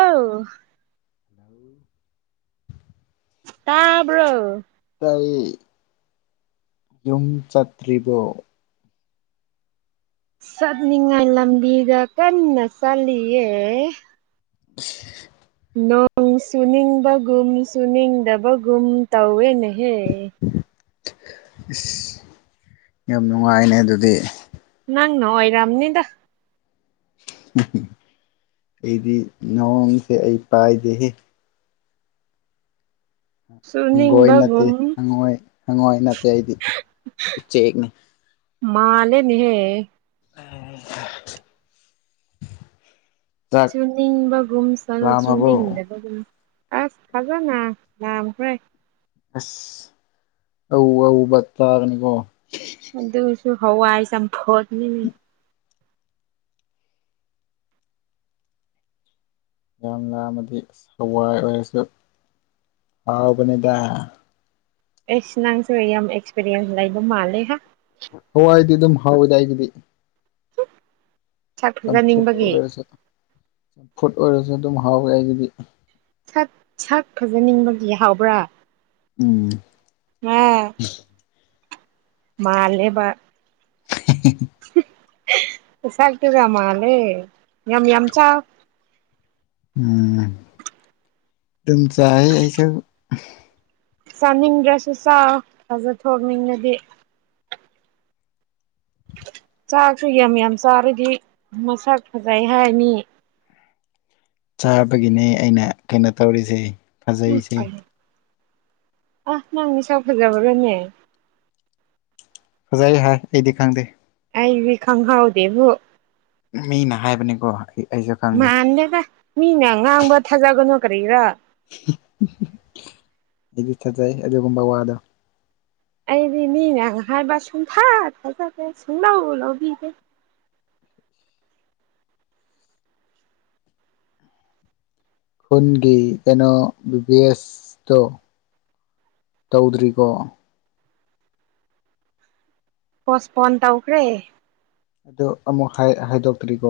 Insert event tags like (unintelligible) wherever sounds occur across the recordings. ꯑꯥꯎ (unintelligible) ꯇꯥꯕ꯭ꯔꯣ ꯇꯥꯏꯌꯦ ꯌꯨꯝ ꯆꯠꯇ꯭ꯔꯤꯕꯣ ꯆꯠꯅꯤꯡꯉꯥꯏ ꯂꯝꯕꯤꯗ ꯀꯟꯅ ꯆꯠꯂꯤꯌꯦ (inaudible) ꯅꯣꯡ ꯆꯨꯅꯤꯡꯕꯒꯨꯝ ꯆꯨꯅꯤꯡꯗꯕꯒꯨꯝ ꯇꯧꯋꯦ ꯅꯦꯍꯦ ꯏꯁ ꯌꯥꯝ ꯅꯨꯡꯉꯥꯏꯅꯦ ꯑꯗꯨꯗꯤ ꯅꯪꯅ ꯑꯣꯔꯝꯅꯤꯗ (unintelligible) ꯑꯩꯗꯤ ꯅꯣꯡꯁꯦ ꯑꯩ ꯄꯥꯏꯗꯦꯍꯦ ꯍꯪꯒꯣꯏ ꯅꯠꯇꯦ ꯆꯨꯅꯤꯡꯕꯒꯨꯝ ꯍꯪꯉꯣꯏ ꯍꯪꯉꯣꯏ ꯅꯠꯇꯦ ꯑꯩꯗꯤ ꯎꯆꯦꯛꯅꯤ ꯃꯥꯟꯂꯦꯅꯦ ꯍꯦ (unintelligible) ꯆꯥꯛ ꯆꯨꯅꯤꯡꯕꯒꯨꯝ ꯁ ꯂꯥꯝꯃꯕꯣ ꯆꯨꯅꯤꯡꯗꯕꯒꯨꯝ ꯑꯁ ꯐꯖꯅ ꯌꯥꯝꯈ꯭ꯔꯦ ꯑꯁ ꯑꯋꯨ ꯑꯋꯨꯕ ꯆꯥꯒꯅꯤꯀꯣ ꯑꯗꯨꯁꯨ ꯍꯋꯥꯏ ꯆꯝꯐꯨꯠꯅꯤꯅꯦ ꯌꯥꯝ ꯂꯝꯃꯥꯗꯤ ꯑꯁ ꯍꯋꯥꯏ ꯑꯣꯏꯔꯁꯨ ꯍꯥꯎꯕꯅꯤꯗ ꯑꯦꯁ ꯅꯪꯁꯨ ꯌꯥꯝ ꯑꯦꯛꯁꯄꯤꯔꯤꯌꯦꯟꯁ ꯂꯩꯕ ꯃꯥꯟꯂꯦ ꯍꯥ ꯍꯋꯥꯏꯗꯤ ꯑꯗꯨꯝ ꯍꯥꯎꯋꯤꯗ ꯑꯩꯒꯤꯗꯤ ꯁꯛ ꯆꯝꯐꯨꯠ ꯐꯖꯅꯤꯡꯕꯒꯤ ꯑꯣꯏꯔꯁꯨ ꯆꯝꯐꯨꯠ ꯑꯣꯏꯔꯁꯨ ꯑꯗꯨꯝ ꯍꯥꯎꯋꯦ ꯑꯩꯒꯤꯗꯤ ꯁꯛ ꯁꯛ ꯐꯖꯅꯤꯡꯕꯒꯤ ꯍꯥꯎꯕ꯭ꯔꯥ ꯎꯝ (unintelligible) ꯃꯥꯟꯂꯦꯕ (unintelligible) ꯃꯁꯥꯛ ꯇꯨꯒ ꯃꯥꯟꯂꯦ ꯌꯥꯝ ꯌꯥꯝ ꯆꯥꯎ꯫ ꯎꯝ ꯑꯗꯨꯝ ꯆꯥꯏ ꯑꯩꯁꯨ ꯫ ꯆꯥꯅꯤꯡꯗ꯭ꯔꯁꯨ ꯆꯥꯎ ꯐꯖ ꯊꯣꯛꯅꯤꯡꯉꯗꯤ꯫ ꯆꯥꯛꯁꯨ ꯌꯥꯝ ꯌꯥꯝ ꯆꯥꯔꯗꯤ ꯃꯁꯛ ꯐꯖꯩ ꯍꯥꯏꯔꯅꯤ꯫ ꯆꯥꯕꯒꯤꯅꯦ ꯑꯩꯅ ꯀꯩꯅꯣ ꯇꯧꯔꯤꯁꯦ꯫ ꯎꯝ ꯐꯖꯩꯁꯦ ꯑ ꯅꯪ ꯃꯁꯥꯛ ꯐꯖꯕꯔꯅꯦ꯫ ꯐꯖꯩ ꯍꯥꯏ ꯑꯩꯗꯤ ꯈꯪꯗꯦ꯫ ꯑꯩꯗꯤ ꯈꯪꯍꯥꯎꯗꯦꯕꯨ꯫ ꯃꯤꯅ ꯍꯥꯏꯕꯅꯤꯀꯣ꯫ ꯑꯩꯁꯨ ꯈꯪꯗꯦ ꯃꯥꯟꯗꯅ ꯃꯤꯅ ꯉꯥꯡꯕ ꯊꯥꯖꯒꯅꯨ ꯀꯔꯤꯔꯥ ꯑꯩꯗꯤ ꯊꯥꯖꯩ ꯑꯗꯨꯒꯨꯝꯕ ꯋꯥꯗꯣ꯫ ꯑꯩꯗꯤ ꯃꯤꯅ ꯍꯥꯏꯕ ꯁꯨꯡꯊ ꯊꯖꯗꯦ ꯁꯨꯡꯂꯧ ꯂꯥꯎꯕꯤꯗꯦ꯫ ꯈꯨꯟꯒꯤ ꯀꯩꯅꯣ ꯕꯤꯕꯤ ꯑꯦꯁꯇꯣ ꯇꯧꯗ꯭ꯔꯤꯀꯣ? ꯄꯣꯁꯄꯣꯟ ꯇꯧꯈ꯭ꯔꯦ꯫ ꯑꯗꯨ ꯑꯃꯨꯛ ꯍꯥꯏꯗꯣꯛꯇ꯭ꯔꯤꯀꯣ꯫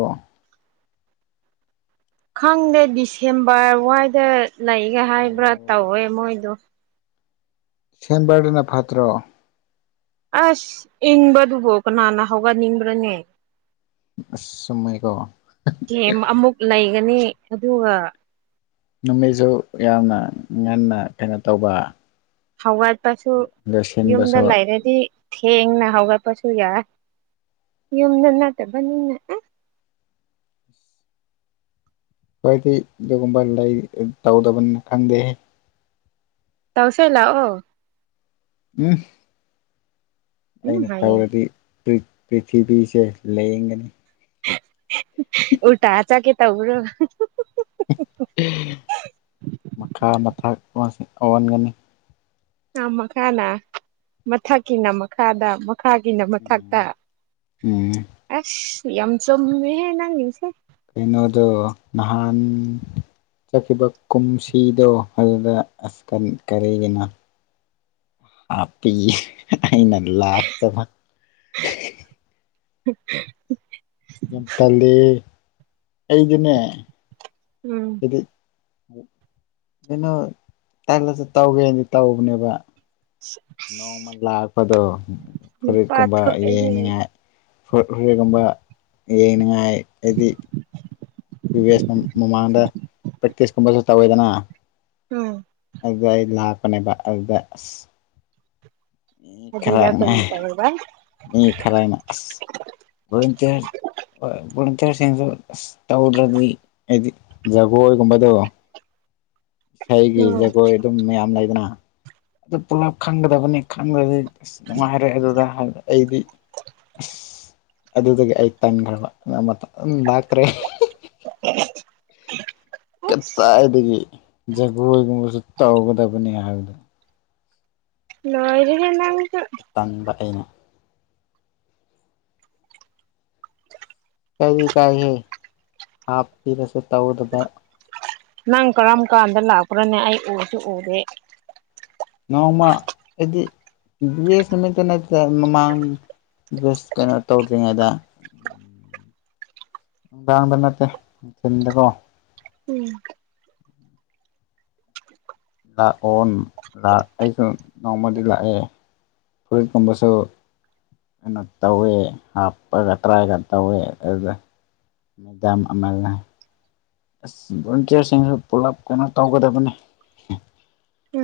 ꯈꯪꯗꯦ ꯗꯤꯁꯦꯝꯕꯔ ꯋꯥꯏꯗ ꯂꯩꯒ ꯍꯥꯏꯕ꯭ꯔꯥ ꯑꯣ ꯇꯧꯋꯦ ꯃꯣꯏꯗꯣ꯫ ꯁꯦꯝꯕꯥꯔꯗꯅ ꯐꯥꯠꯇ꯭ꯔ? ꯑꯁ ꯏꯪꯕꯗꯨꯕꯨ ꯀꯅꯥꯅ ꯍꯧꯒꯠꯅꯤꯡꯕ꯭ꯔꯅꯦ꯫ ꯑꯁ ꯁꯨꯃꯥꯏ ꯇꯧꯔꯣ꯫ ꯀꯦꯝ ꯑꯃꯨꯛ ꯂꯩꯒꯅꯤ ꯑꯗꯨꯒ꯫ ꯅꯨꯃꯤꯠꯁꯨ ꯌꯥꯝꯅ ꯉꯟꯅ ꯀꯩꯅꯣ ꯇꯧꯕ ꯍꯧꯋꯥꯠꯄꯁꯨ ꯌꯨꯝꯗ ꯂꯣꯏꯁꯤꯟꯕꯁꯨ ꯂꯩꯔꯗꯤ ꯊꯦꯡꯅ ꯍꯒ ꯄꯁꯨ ꯌꯥ ꯌꯨꯝꯗ ꯅꯠꯇꯕꯅꯤꯅ ꯈꯋꯥꯗꯤꯀꯩ ꯎꯄꯥꯏ ꯂꯩ ꯇꯧꯗꯕꯅ ꯈꯪꯗꯦ ꯇꯧꯁꯦ ꯂꯥꯛꯑꯣ ꯎꯝ ꯎꯝ ꯑꯩꯅ ꯍꯥꯏꯌꯦ ꯇꯧꯔꯗꯤ ꯄ꯭ꯔꯤꯊꯤꯕꯤꯁꯦ ꯂꯌꯦꯡꯒꯅꯤ ꯎ ꯇꯥ ꯆꯀꯦ ꯇꯧꯕ꯭ꯔꯣ ꯃꯈꯥ ꯃꯊꯛ ꯑꯟꯒꯅꯤ ꯃꯈꯥꯅ ꯃꯊꯛꯀꯤꯅ ꯃꯈꯥꯗ ꯈꯥꯒꯤꯅ ꯃꯊꯛꯇ ꯎꯝ ꯎꯝ ꯑꯁ ꯌꯥꯝ ꯆꯨꯝꯃꯦꯍꯦ ꯅꯪ ꯒꯤꯁꯦ ꯀꯩꯅꯣꯗ ꯅꯍꯥꯟ ꯆꯠꯈꯤꯕ ꯀꯨꯝꯁꯤꯗꯣ ꯑꯗꯨꯗ ꯑꯁ ꯀꯔꯤ ꯀꯔꯤꯒꯤꯅꯣ ꯍꯥꯄꯤ ꯑꯩꯅ ꯂꯥꯛꯇꯅ (unintelligible) ꯇꯜꯂꯤ ꯑꯩꯗꯤꯅꯦ ꯎꯝ ꯑꯗꯨꯗꯤ ꯀꯩꯅꯣ ꯇꯥꯛꯂꯛꯇ ꯇꯧꯒꯦꯅꯗꯤ ꯇꯧꯕꯅꯦꯕ ꯅꯣꯡꯃ ꯂꯥꯛꯄꯗꯣ ꯅꯨꯄꯥ ꯐꯨꯔꯤꯠꯀꯨꯝꯕ ꯊꯣꯛꯑꯦꯍꯦ ꯌꯦꯡꯅꯤꯡꯉꯥꯏ ꯍꯣꯔꯦꯟꯒꯨꯝꯕ ꯌꯦꯡꯅꯤꯡꯉꯥꯏ ꯍꯥꯏꯗꯤ ꯑꯦꯁ ꯃꯃꯥꯡꯗ ꯄ꯭ꯔꯦꯛꯇꯤꯁꯀꯨꯝꯕꯁꯨ ꯇꯧꯔꯦꯗꯅ ꯎꯝ ꯑꯗꯨꯗ ꯑꯩ ꯂꯥꯛꯄꯅꯦꯕ ꯑꯗꯨꯗ ꯑꯁ ꯑꯗꯨꯗ ꯈꯔꯛꯅꯦ ꯀꯔꯤ ꯇꯧꯔꯕ ꯃꯤ ꯈꯔꯥꯅ ꯑꯁ ꯕꯣꯂꯨꯟꯇꯤꯌ ꯍꯣꯏ ꯕꯣꯂꯨꯟꯇꯤꯌꯔꯁꯤꯡꯁꯨ ꯑꯁ ꯇꯧꯗ꯭ꯔꯗꯤ ꯍꯥꯏꯗꯤ ꯖꯒꯣꯏꯒꯨꯝꯕꯗꯣ ꯏꯁꯩꯒꯤ ꯎꯝ ꯖꯒꯣꯏ ꯑꯗꯨꯝ ꯃꯌꯥꯝ ꯂꯩꯗꯅ ꯑꯗꯨ ꯄꯨꯂꯞ ꯈꯪꯒꯗꯕꯅꯤ ꯈꯪꯗ꯭ꯔꯗꯤ ꯑꯁ ꯅꯨꯡꯉꯥꯏꯔꯦ ꯑꯗꯨꯗ ꯍꯥꯏ ꯑꯩꯗꯤ ꯑꯁ ꯑꯗꯨꯗꯒꯤ ꯑꯩ ꯇꯟꯈ꯭ꯔꯕ (unintelligible) ꯂꯥꯛꯇ꯭ꯔꯦ (unintelligible) ꯀꯗꯥꯏꯗꯒꯤ ꯖꯒꯣꯏꯒꯨꯝꯕꯁꯨ ꯇꯧꯒꯗꯕꯅꯤ ꯍꯥꯏꯕꯅꯤ ꯂꯣꯏꯔꯦꯍꯦ ꯅꯪꯁꯨ ꯇꯟꯕ ꯑꯩꯅ ꯀꯩꯗꯤ ꯀꯥꯏ ꯍꯦ ꯍꯥꯞ ꯄꯔꯁꯨ ꯇꯧꯗ ꯅꯪ ꯀꯔꯝ ꯀꯥꯟꯗ ꯂꯥꯛꯄ꯭ꯔꯅꯦ ꯑꯩ ꯎꯁꯨ ꯎꯔꯦ ꯅꯣꯡꯃ ꯍꯥꯏꯗꯤ ꯕꯤꯌꯦꯁ ꯅꯨꯃꯤꯠꯇ ꯅꯠꯇ ꯃꯃꯥꯡ ꯖꯁ ꯀꯩꯅꯣ ꯇꯧꯗ꯭ꯔꯤꯉꯩꯗ ꯅꯨꯡꯗꯥꯡꯗ ꯅꯠꯇꯦ ꯅꯨꯡꯊꯤꯟꯗꯀꯣ ꯎꯝ ꯂꯥꯛꯑꯣ ꯑꯝ ꯂꯛ ꯑꯩꯁꯨ ꯅꯣꯡꯃꯗꯤ ꯂꯥꯛꯑꯦ ꯐꯨꯔꯤꯠ ꯀꯨꯝꯕꯁꯨ ꯀꯩꯅꯣ ꯇꯧꯋꯦ ꯍꯥꯞꯄꯒ ꯇ꯭ꯔꯥꯏꯒ ꯇꯧꯋꯦ ꯑꯗꯨꯗ ꯃꯦꯗꯥꯝ ꯑꯃꯜꯅ ꯑꯁ ꯚꯣꯂꯟꯇꯤꯌꯔꯁꯤꯡꯁꯨ ꯄꯨꯂꯞ ꯀꯩꯅꯣ ꯇꯧꯒꯗꯕꯅꯤ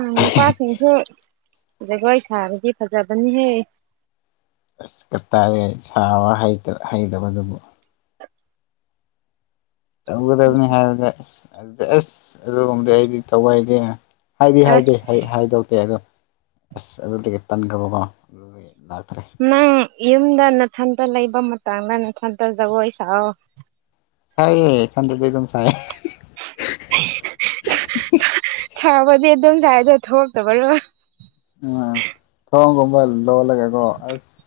ꯑꯪ ꯅꯨꯄꯥꯁꯤꯡꯁꯨ ꯖꯒꯣꯏ ꯁꯥꯕꯗꯤ ꯐꯖꯕꯅꯤꯍꯦ ꯑꯁ ꯀꯥꯇꯏꯔꯦ ꯁꯥꯕ ꯍꯩꯇꯦ ꯍꯩꯇꯕꯗꯨꯕꯨ ꯇꯧꯒꯗꯕꯅꯤ ꯍꯥꯏꯕꯗ ꯑꯁ ꯑꯗꯨꯗꯤ ꯑꯁ ꯑꯗꯨꯒꯨꯝꯕꯗꯤ ꯑꯩꯗꯤ ꯇꯧꯑꯏꯗꯦ ꯍꯥꯏꯗꯤ ꯍꯥꯏꯗꯤ ꯍꯩ ꯑꯁ ꯍꯥꯏꯗꯧꯇꯦ ꯑꯗꯣ ꯑꯁ ꯑꯗꯨꯗꯒꯤ ꯇꯟꯈ꯭ꯔꯕꯀꯣ ꯑꯗꯨꯗꯤ ꯂꯥꯛꯇ꯭ꯔꯦ ꯅꯪ ꯌꯨꯝꯗ ꯅꯥꯊꯟꯇ ꯂꯩꯕ ꯃꯇꯥꯡꯗ ꯅꯊꯟꯇ ꯖꯒꯣꯏ ꯁꯥꯥꯎ ꯁꯥꯏꯌꯦ ꯏꯟꯗꯗꯤ ꯑꯗꯨꯝ ꯁꯥꯏ (unintelligible) ꯁꯥꯕꯗꯤ ꯑꯗꯨꯝ ꯁꯥꯏꯗꯣ ꯊꯣꯛꯇꯕꯩꯔꯣ ꯎꯝ ꯊꯣꯡꯒꯨꯝꯕ ꯂꯣꯜꯂꯒꯦꯀꯣ ꯑꯁ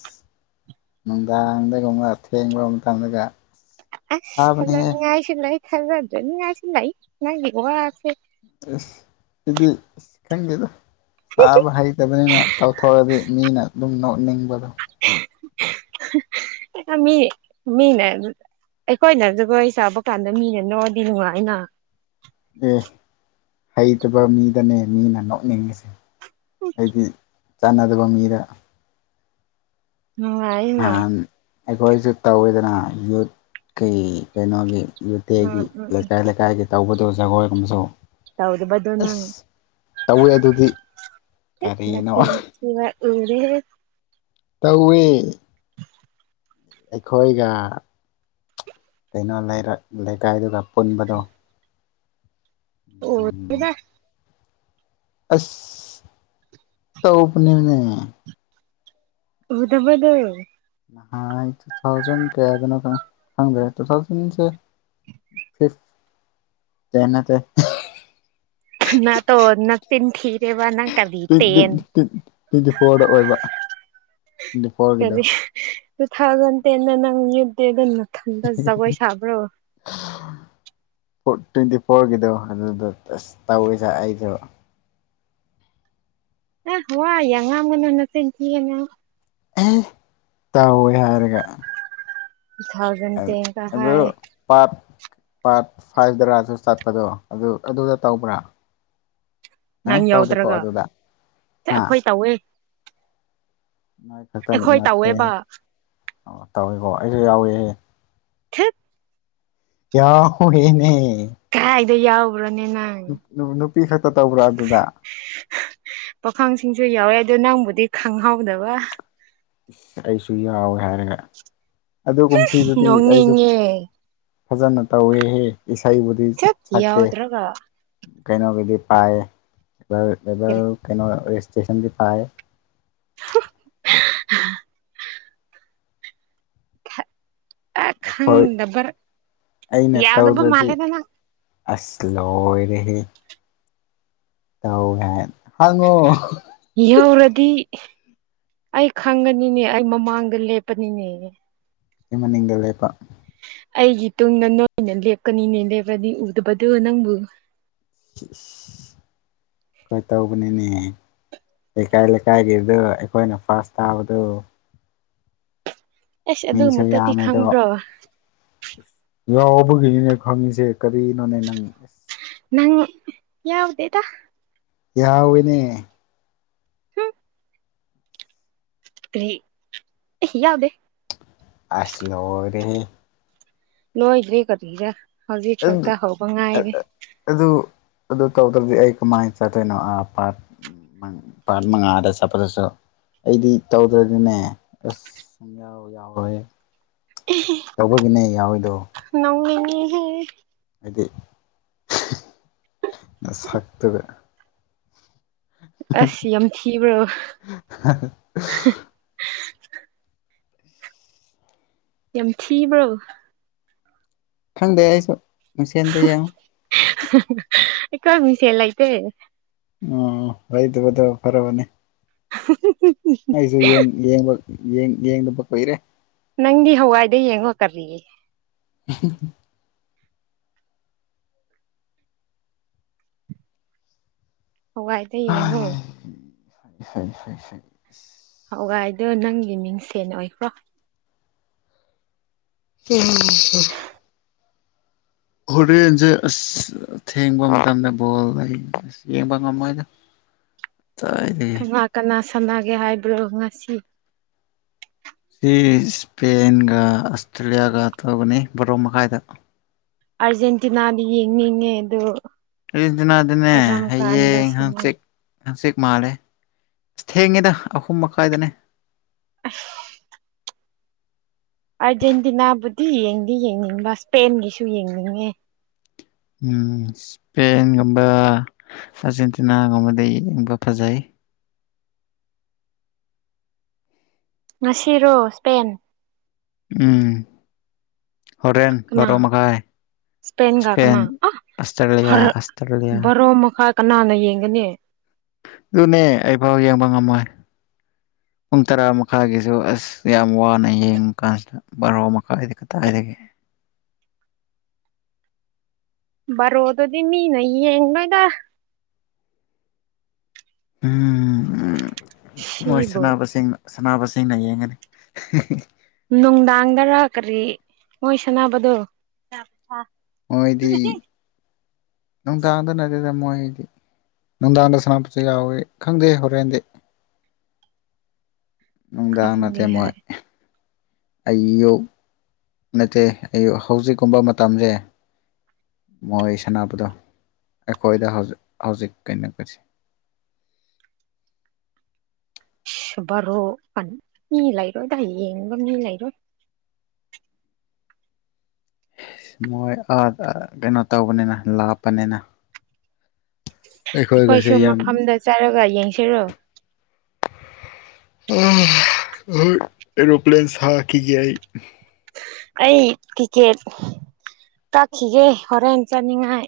ꯅꯨꯡꯗꯥꯡꯗꯒꯨꯝꯕ ꯊꯦꯡꯂꯕ ꯃꯇꯝꯗꯒ ꯑꯁ ꯁꯥꯕꯅꯦꯍꯦ ꯊꯖꯥꯅꯤꯉꯥꯏ ꯁꯨ ꯂꯩ ꯊꯖꯥꯗꯅꯤꯉꯥꯏ ꯁꯨ ꯂꯩ ꯅꯪꯒꯤ ꯋꯥꯁꯦ ꯑꯁ ꯑꯗꯨꯗꯤ ꯑꯁ ꯈꯪꯗꯦꯗ ꯇꯥꯕ ꯍꯩꯇꯕꯅꯤꯅ ꯇꯧꯊꯣꯔꯑꯗꯤ ꯃꯤꯅ ꯑꯗꯨꯝ ꯅꯣꯛꯅꯤꯡꯕꯗꯣ (unintelligible) ꯃꯤ ꯃꯤꯅ ꯑꯗꯨꯗ ꯑꯩꯈꯣꯏꯅ ꯖꯒꯣꯏ ꯆꯥꯕ ꯀꯥꯟꯗ ꯃꯤꯅ ꯅꯣꯗꯤ ꯅꯨꯡꯉꯥꯏꯅ ꯑꯦ ꯍꯩꯇꯕ ꯃꯤꯗꯅꯦ ꯃꯤꯅ ꯅꯣꯛꯅꯤꯡꯉꯤꯁꯦ ꯑꯩꯗꯤ ꯆꯥꯟꯅꯗꯕ ꯃꯤꯗ ꯅꯨꯡꯉꯥꯏ ꯅꯍꯥꯟ ꯑꯩꯈꯣꯏꯁꯨ ꯇꯧꯋꯤꯗꯅ ꯌꯨꯠꯀꯤ ꯀꯩꯅꯣꯒꯤ ꯌꯨꯇꯦꯒꯤ ꯎꯝ ꯎꯝ ꯂꯩꯀꯥꯏ ꯂꯩꯀꯥꯏꯒꯤ ꯇꯧꯕꯗꯕꯨ ꯖꯒꯣꯏ ꯑꯃꯁꯨ ꯇꯧꯗꯕꯗꯣ ꯅꯪ ꯑꯁ ꯇꯧꯋꯦ ꯑꯗꯨꯗꯤ ꯀꯔꯤꯅꯣ (unintelligible) ꯎꯔꯦꯍꯦ ꯇꯧꯋꯦ ꯑꯩꯈꯣꯏꯒ ꯀꯩꯅꯣ ꯂꯩꯔꯛ ꯂꯩꯀꯥꯏꯗꯨꯒ ꯄꯨꯟꯕꯗꯣ ꯊꯣꯛꯂꯛ ꯎꯝ ꯇꯤꯍꯦ ꯑꯁ ꯇꯧꯄꯅꯤꯅꯦ ꯂꯨꯗꯕꯅꯦ ꯍꯥꯟ ꯇꯨ ꯊꯥꯎꯖꯟ ꯀꯌꯥꯗꯅꯣ ꯈꯪ ꯈꯪꯗ꯭ꯔꯦ ꯇꯨ ꯊꯥꯎꯖꯟꯁꯦ ꯐꯤꯐ ꯇꯦ ꯅꯠꯇꯦ ꯅꯇꯣ ꯅꯆꯤꯟ ꯊꯤꯔꯦꯕ ꯅꯪ ꯀꯔꯤ ꯄꯤꯛ ꯗꯤꯛ ꯇꯦꯟ ꯇꯤꯛ ꯇ꯭ꯋꯦꯟꯇꯤ ꯐꯣꯔꯗ ꯑꯣꯏꯕ ꯇ꯭ꯋꯦꯟꯇꯤ ꯐꯣꯔꯒꯤꯗꯣ ꯀꯔꯤ ꯇꯨ ꯊꯥꯎꯖꯟ ꯇꯦꯟꯗ ꯅꯪ ꯅ꯭ꯌꯨꯠ ꯗꯦꯗ ꯅꯊꯟꯗ ꯖꯒꯣꯏ ꯁꯥꯕ꯭ꯔꯣ ꯐꯣꯔꯠ ꯇ꯭ꯋꯦꯟꯇꯤ ꯐꯣꯔꯒꯤꯗꯣ ꯑꯗꯨꯗ ꯑꯁ ꯇꯧꯋꯦꯗ ꯑꯩꯗꯣ ꯑ ꯋꯥ ꯌꯥꯝ ꯉꯥꯡꯕ ꯅꯪ ꯅꯆꯤꯟ ꯊꯤꯒꯅꯨ ꯑꯦ ꯇꯧꯋꯦ ꯍꯥꯏꯔꯒ ꯇꯨ ꯊꯥꯎꯖꯟ ꯇꯦꯟ ꯀ ꯑꯗꯨ ꯍꯥꯏ ꯄꯥꯔꯠ ꯄꯥꯔꯠ ꯐꯥꯏꯚ ꯗꯔꯥꯁꯨ ꯆꯠꯄꯗꯣ ꯑꯗꯨ ꯑꯗꯨꯗ ꯇꯧꯕ꯭ꯔꯥ ꯑꯦ ꯅꯪ ꯇꯧꯗꯦꯀꯣ ꯌꯥꯎꯗ꯭ꯔꯒ ꯑꯗꯨꯗ ꯑꯦ ꯍꯥ ꯑꯈꯣꯏ ꯇꯧꯋꯦ ꯃꯥꯏ ꯈꯇꯟ ꯑꯩꯈꯣꯏ ꯅꯠꯇꯦꯍꯦ ꯇꯧꯋꯦꯕ ꯑꯣ ꯇꯧꯋꯦꯀꯣ ꯑꯩꯖꯨ ꯌꯥꯎꯋꯦꯍꯦ ꯊꯠ ꯌꯥ ꯍ꯭ꯋꯦꯅꯦ ꯀꯥꯏꯗꯩꯩ ꯌꯥꯎꯕ꯭ꯔꯣꯅꯦ ꯅꯪ ꯅꯨ ꯅꯨꯄꯤ ꯈꯇ ꯇꯧꯕ꯭ꯔꯥ ꯑꯗꯨꯗ ꯄꯥꯈꯪꯁꯤꯡꯁꯨ ꯌꯥꯎꯋꯦ ꯑꯗꯣ ꯅꯪꯕꯨꯗꯤ ꯈꯪꯍꯧꯗꯕ ꯑꯩꯁꯨ ꯌꯥꯎꯋꯦ ꯍꯥꯏꯔꯒ ꯑꯗꯨ ꯀꯨꯝꯁꯤꯗꯨꯗꯤ ꯑꯩꯁꯨ ꯅꯣꯛꯅꯤꯡꯉꯦ ꯐꯖꯅ ꯇꯧꯋꯦꯍꯦ ꯏꯁꯩꯕꯨꯗꯤ ꯁꯠ ꯁꯛꯇꯦ ꯌꯥꯎꯗ꯭ꯔꯒ ꯀꯩꯅꯣꯒꯤꯗꯤ ꯄꯥꯏ ꯀꯔꯤ (unintelligible) ꯀꯩꯅꯣ ꯔꯦꯁꯇꯦꯁꯟꯒꯤ ꯄꯥꯏ (unintelligible) ꯍꯣꯏ ꯈꯪꯗꯕ ꯑꯩꯅ ꯌꯥꯎꯗꯕ ꯇꯧꯗ꯭ꯔꯗꯤ ꯃꯥꯜꯂꯦꯗ ꯅꯪ ꯑꯁ ꯂꯣꯏꯔꯦꯍꯦ ꯇꯧꯏ ꯍꯥꯏꯟ ꯍꯉꯣ ꯌꯧꯔꯗꯤ ꯑꯩ ꯈꯪꯒꯅꯤꯅꯦ ꯑꯩ ꯃꯃꯥꯡꯗ ꯂꯦꯞꯄꯅꯤꯅꯦ ꯑꯩ ꯃꯅꯤꯡꯗ ꯂꯩꯄ ꯑꯩꯒꯤ ꯇꯨꯡꯗ ꯅꯣꯏꯅ ꯂꯦꯞꯀꯅꯤꯅꯦ ꯂꯦꯞꯔꯗꯤ ꯎꯗꯕꯗꯨ ꯅꯪꯕꯨ ꯍꯣꯏ ꯇꯧꯕꯅꯦꯃꯤ ꯂꯩꯀꯥꯏ ꯂꯩꯀꯥꯏꯒꯤꯗꯨ ꯑꯩꯈꯣꯏꯅ ꯐꯥꯁ ꯇꯥꯕꯗꯨ ꯑꯁ ꯃꯤꯁꯨ ꯑꯗꯨꯃꯛꯇꯗꯤ ꯌꯥꯝꯃꯦꯗꯣ ꯈꯪꯕ꯭ꯔꯣ ꯌꯥꯎꯕꯒꯤꯅꯤꯅꯦ ꯈꯪꯉꯤꯁꯦ ꯀꯔꯤꯅꯣꯅꯦ ꯅꯪ ꯅꯪ ꯌꯥꯎꯗꯦꯗ ꯌꯥꯎꯏ ꯅꯦ ꯍꯝ ꯀ꯭ꯔꯤ ꯏ ꯌꯥꯎꯗꯦ ꯑꯁ ꯂꯣꯔꯦꯍꯦ ꯂꯣꯏꯗ꯭ꯔꯤ ꯀꯔꯤꯔꯥ (unintelligible) ꯑꯗꯨ ꯑꯗꯨ ꯇꯧꯗ꯭ꯔꯗꯤ ꯑꯩ ꯀꯃꯥꯏꯟ ꯆꯠꯇꯣꯏꯅꯣ ꯑ ꯄꯥꯠ ꯄꯥꯔꯠ ꯃꯉꯥꯗ ꯆꯠꯄꯗꯁꯨ ꯑꯩꯗꯤ ꯇꯧꯗ꯭ꯔꯗꯤꯅꯦ ꯑꯁ ꯌꯥꯎ ꯌꯥꯎꯔꯣꯏ ꯇꯧꯕꯒꯤꯅꯦ ꯌꯥꯎꯔꯤꯗꯣ ꯅꯣꯡꯅꯤꯡꯉꯦꯍꯦ ꯍꯥꯏꯗꯤ ꯅꯁꯛꯇꯨꯒ ꯑꯁ ꯌꯥꯝ ꯊꯤꯕ꯭ꯔꯣ ꯍꯥ ꯍꯥ ꯌꯥꯝ ꯊꯤꯕ꯭ꯔꯣ ꯈꯪꯗꯦ ꯑꯩꯁꯨ ꯅꯨꯡꯁꯦꯟꯗ ꯌꯦꯡꯉꯣ ꯑꯩꯈꯣꯏ ꯃꯤꯡꯁꯦꯜ ꯂꯩꯇꯦ ꯑꯣ ꯂꯩꯗꯕꯗꯣ ꯐꯔꯕꯅꯤ (inaudible) ꯑꯩꯖꯨ ꯌꯦꯡ ꯌꯦꯡꯕ ꯌꯦꯡ ꯌꯦꯡꯗꯕ ꯀꯨꯏꯔꯦ ꯅꯪꯗꯤ ꯍꯋꯥꯏꯗ ꯌꯦꯡꯉꯣ ꯀꯔꯤ (inaudible) ꯍꯋꯥꯏꯗ ꯌꯦꯡꯉꯣ (unintelligible) ꯍꯋꯥꯏꯗꯣ ꯅꯪꯒꯤ ꯃꯤꯡꯁꯦꯟ ꯑꯣꯏꯈ꯭ꯔꯣ (inaudible) ꯍꯣꯔꯦꯟꯖꯦ ꯑꯁ ꯊꯦꯡꯕ ꯃꯇꯝꯗ ꯕꯣꯜ ꯂꯩ ꯑꯁ ꯌꯦꯡꯕ ꯉꯝꯃꯣꯏꯗ ꯆꯥꯏ ꯀꯅꯥ ꯀꯅꯥ ꯁꯥꯟꯅꯒꯦ ꯍꯥꯏꯕ꯭ꯔꯣ ꯉꯁꯤ ꯁꯤ ꯏꯁꯄꯦꯟꯒ ꯑꯁꯇ꯭ꯔꯦꯂꯤꯌꯥꯒ ꯇꯧꯒꯅꯤ ꯕꯥꯔꯣ ꯃꯈꯥꯏꯗ ꯑꯔꯖꯦꯟꯇꯤꯅꯥꯗꯤ ꯌꯦꯡꯅꯤꯡꯉꯦ ꯗꯨ ꯑꯔꯖꯦꯟꯇꯤꯅꯥꯗꯤꯅꯦ ꯍꯌꯦꯡ ꯁꯅ ꯍꯡꯆꯤꯛ ꯍꯪꯆꯤꯛ ꯃꯥꯜꯂꯦ ꯑꯁ ꯊꯦꯡꯉꯦꯗ ꯑꯍꯨꯝ ꯃꯈꯥꯏꯗꯅꯦ ꯑꯁ ꯑꯥꯔꯖꯦꯟꯇꯤꯅꯥꯕꯨꯗꯤ ꯌꯦꯡꯗꯤ ꯌꯦꯡꯅꯤꯡꯕ ꯏꯁꯄꯦꯟꯒꯤꯁꯨ ꯌꯦꯡꯅꯤꯡꯉꯦ ꯎꯝ ꯁ꯭ꯄꯦꯟꯒꯨꯝꯕ ꯑꯥꯔꯖꯦꯟꯇꯤꯅꯥꯒꯨꯝꯕꯗ ꯌꯦꯡꯕ ꯐꯖꯩ ꯉꯁꯤꯔꯣ ꯁ꯭ꯄꯦꯟ ꯎꯝ ꯍꯣꯔꯦꯟ ꯕꯔꯣ ꯃꯈꯥꯏ ꯁ꯭ꯄꯦꯟꯒ ꯏꯁꯄꯦꯟ ꯀꯅꯥ ꯑꯥ ꯑꯁꯇ꯭ꯔꯦꯂꯤꯌꯥ ꯍꯔ ꯑꯁꯇ꯭ꯔꯦꯂꯤꯌꯥ ꯕꯔꯣ ꯃꯈꯥ ꯀꯅꯥꯅ ꯌꯦꯡꯒꯅꯤ ꯗꯨꯅꯦ ꯑꯩꯐꯥꯎ ꯌꯦꯡꯕ ꯉꯝꯃꯣꯏ ꯄꯨꯡ ꯇꯔꯥ ꯃꯈꯥꯒꯤꯁꯨ ꯑꯁ ꯌꯥꯝ ꯋꯥꯅ ꯌꯦꯡ ꯀꯥꯟꯁꯤꯗ ꯕꯥꯔꯣ ꯃꯈꯥꯏꯗꯤ ꯀꯗꯥꯥꯏꯗꯒꯤ ꯕꯥꯔꯣꯗꯨꯗꯤ ꯃꯤꯅ ꯌꯦꯡꯔꯣꯏꯗꯥ ꯎꯝ ꯃꯣꯏ ꯁꯤꯕꯨ ꯁꯟꯅꯥꯕꯁꯤꯡꯅ ꯁꯅꯥꯕꯁꯤꯡꯅ ꯌꯦꯡꯒꯅꯤ ꯅꯨꯡꯗꯥꯡꯗꯔꯥ ꯀꯔꯤ ꯃꯣꯏ ꯁꯟꯅꯥꯕꯗꯣ ꯃꯣꯏꯗꯤ ꯅꯨꯡꯗꯥꯡꯗ ꯅꯠꯗꯦꯗ ꯃꯣꯏꯗꯤ ꯅꯨꯡꯗꯥꯡꯗ ꯁꯟꯅꯥꯕꯁꯨ ꯌꯥꯎꯌꯦ ꯈꯪꯗꯦꯍꯦ ꯍꯣꯔꯦꯟꯗꯤ ꯅꯨꯡꯗꯥꯡ ꯅꯠꯇꯦ ꯈꯪꯗꯦ ꯃꯣꯏ ꯍꯥꯏ ꯑꯩ ꯌꯣꯛ ꯅꯠꯇꯦ ꯑꯩꯌꯨꯛ ꯍꯧꯖꯤꯛꯀꯨꯝꯕ ꯃꯇꯝꯖꯦ ꯃꯣꯏ ꯁꯥꯟꯅꯕꯗꯣ ꯑꯩꯈꯣꯏꯗ ꯍꯧꯖꯤꯛ ꯍꯧꯖꯤꯛ ꯀꯩꯅꯀꯁꯤ ꯁꯨꯕꯔꯣ ꯑꯟ ꯃꯤ ꯂꯩꯥꯏꯔꯣꯏꯗ ꯌꯦꯡꯕ ꯃꯤ ꯂꯩꯔꯣꯏ ꯃꯣꯏ ꯑꯥ ꯑꯀꯩꯅꯣ ꯇꯧꯕꯅꯤꯅ ꯂꯥꯞꯄꯅꯤꯅ ꯑꯩꯈꯣꯏꯒꯁꯦ ꯑꯩꯈꯣꯏꯁꯨ ꯌꯥꯝ ꯃꯐꯝꯗ ꯆꯥꯔꯒ ꯌꯦꯡꯁꯤꯔꯣ ꯑꯥ ꯍꯣꯏ ꯑꯦꯔꯣꯄ꯭ꯂꯦꯟ ꯁꯈꯤꯒꯦ ꯑꯩ ꯑꯩ ꯇꯤꯀꯦꯠ ꯀꯥꯛꯈꯤꯒꯦ ꯍꯣꯔꯦꯟ ꯆꯠꯅꯤꯡꯉꯥꯏ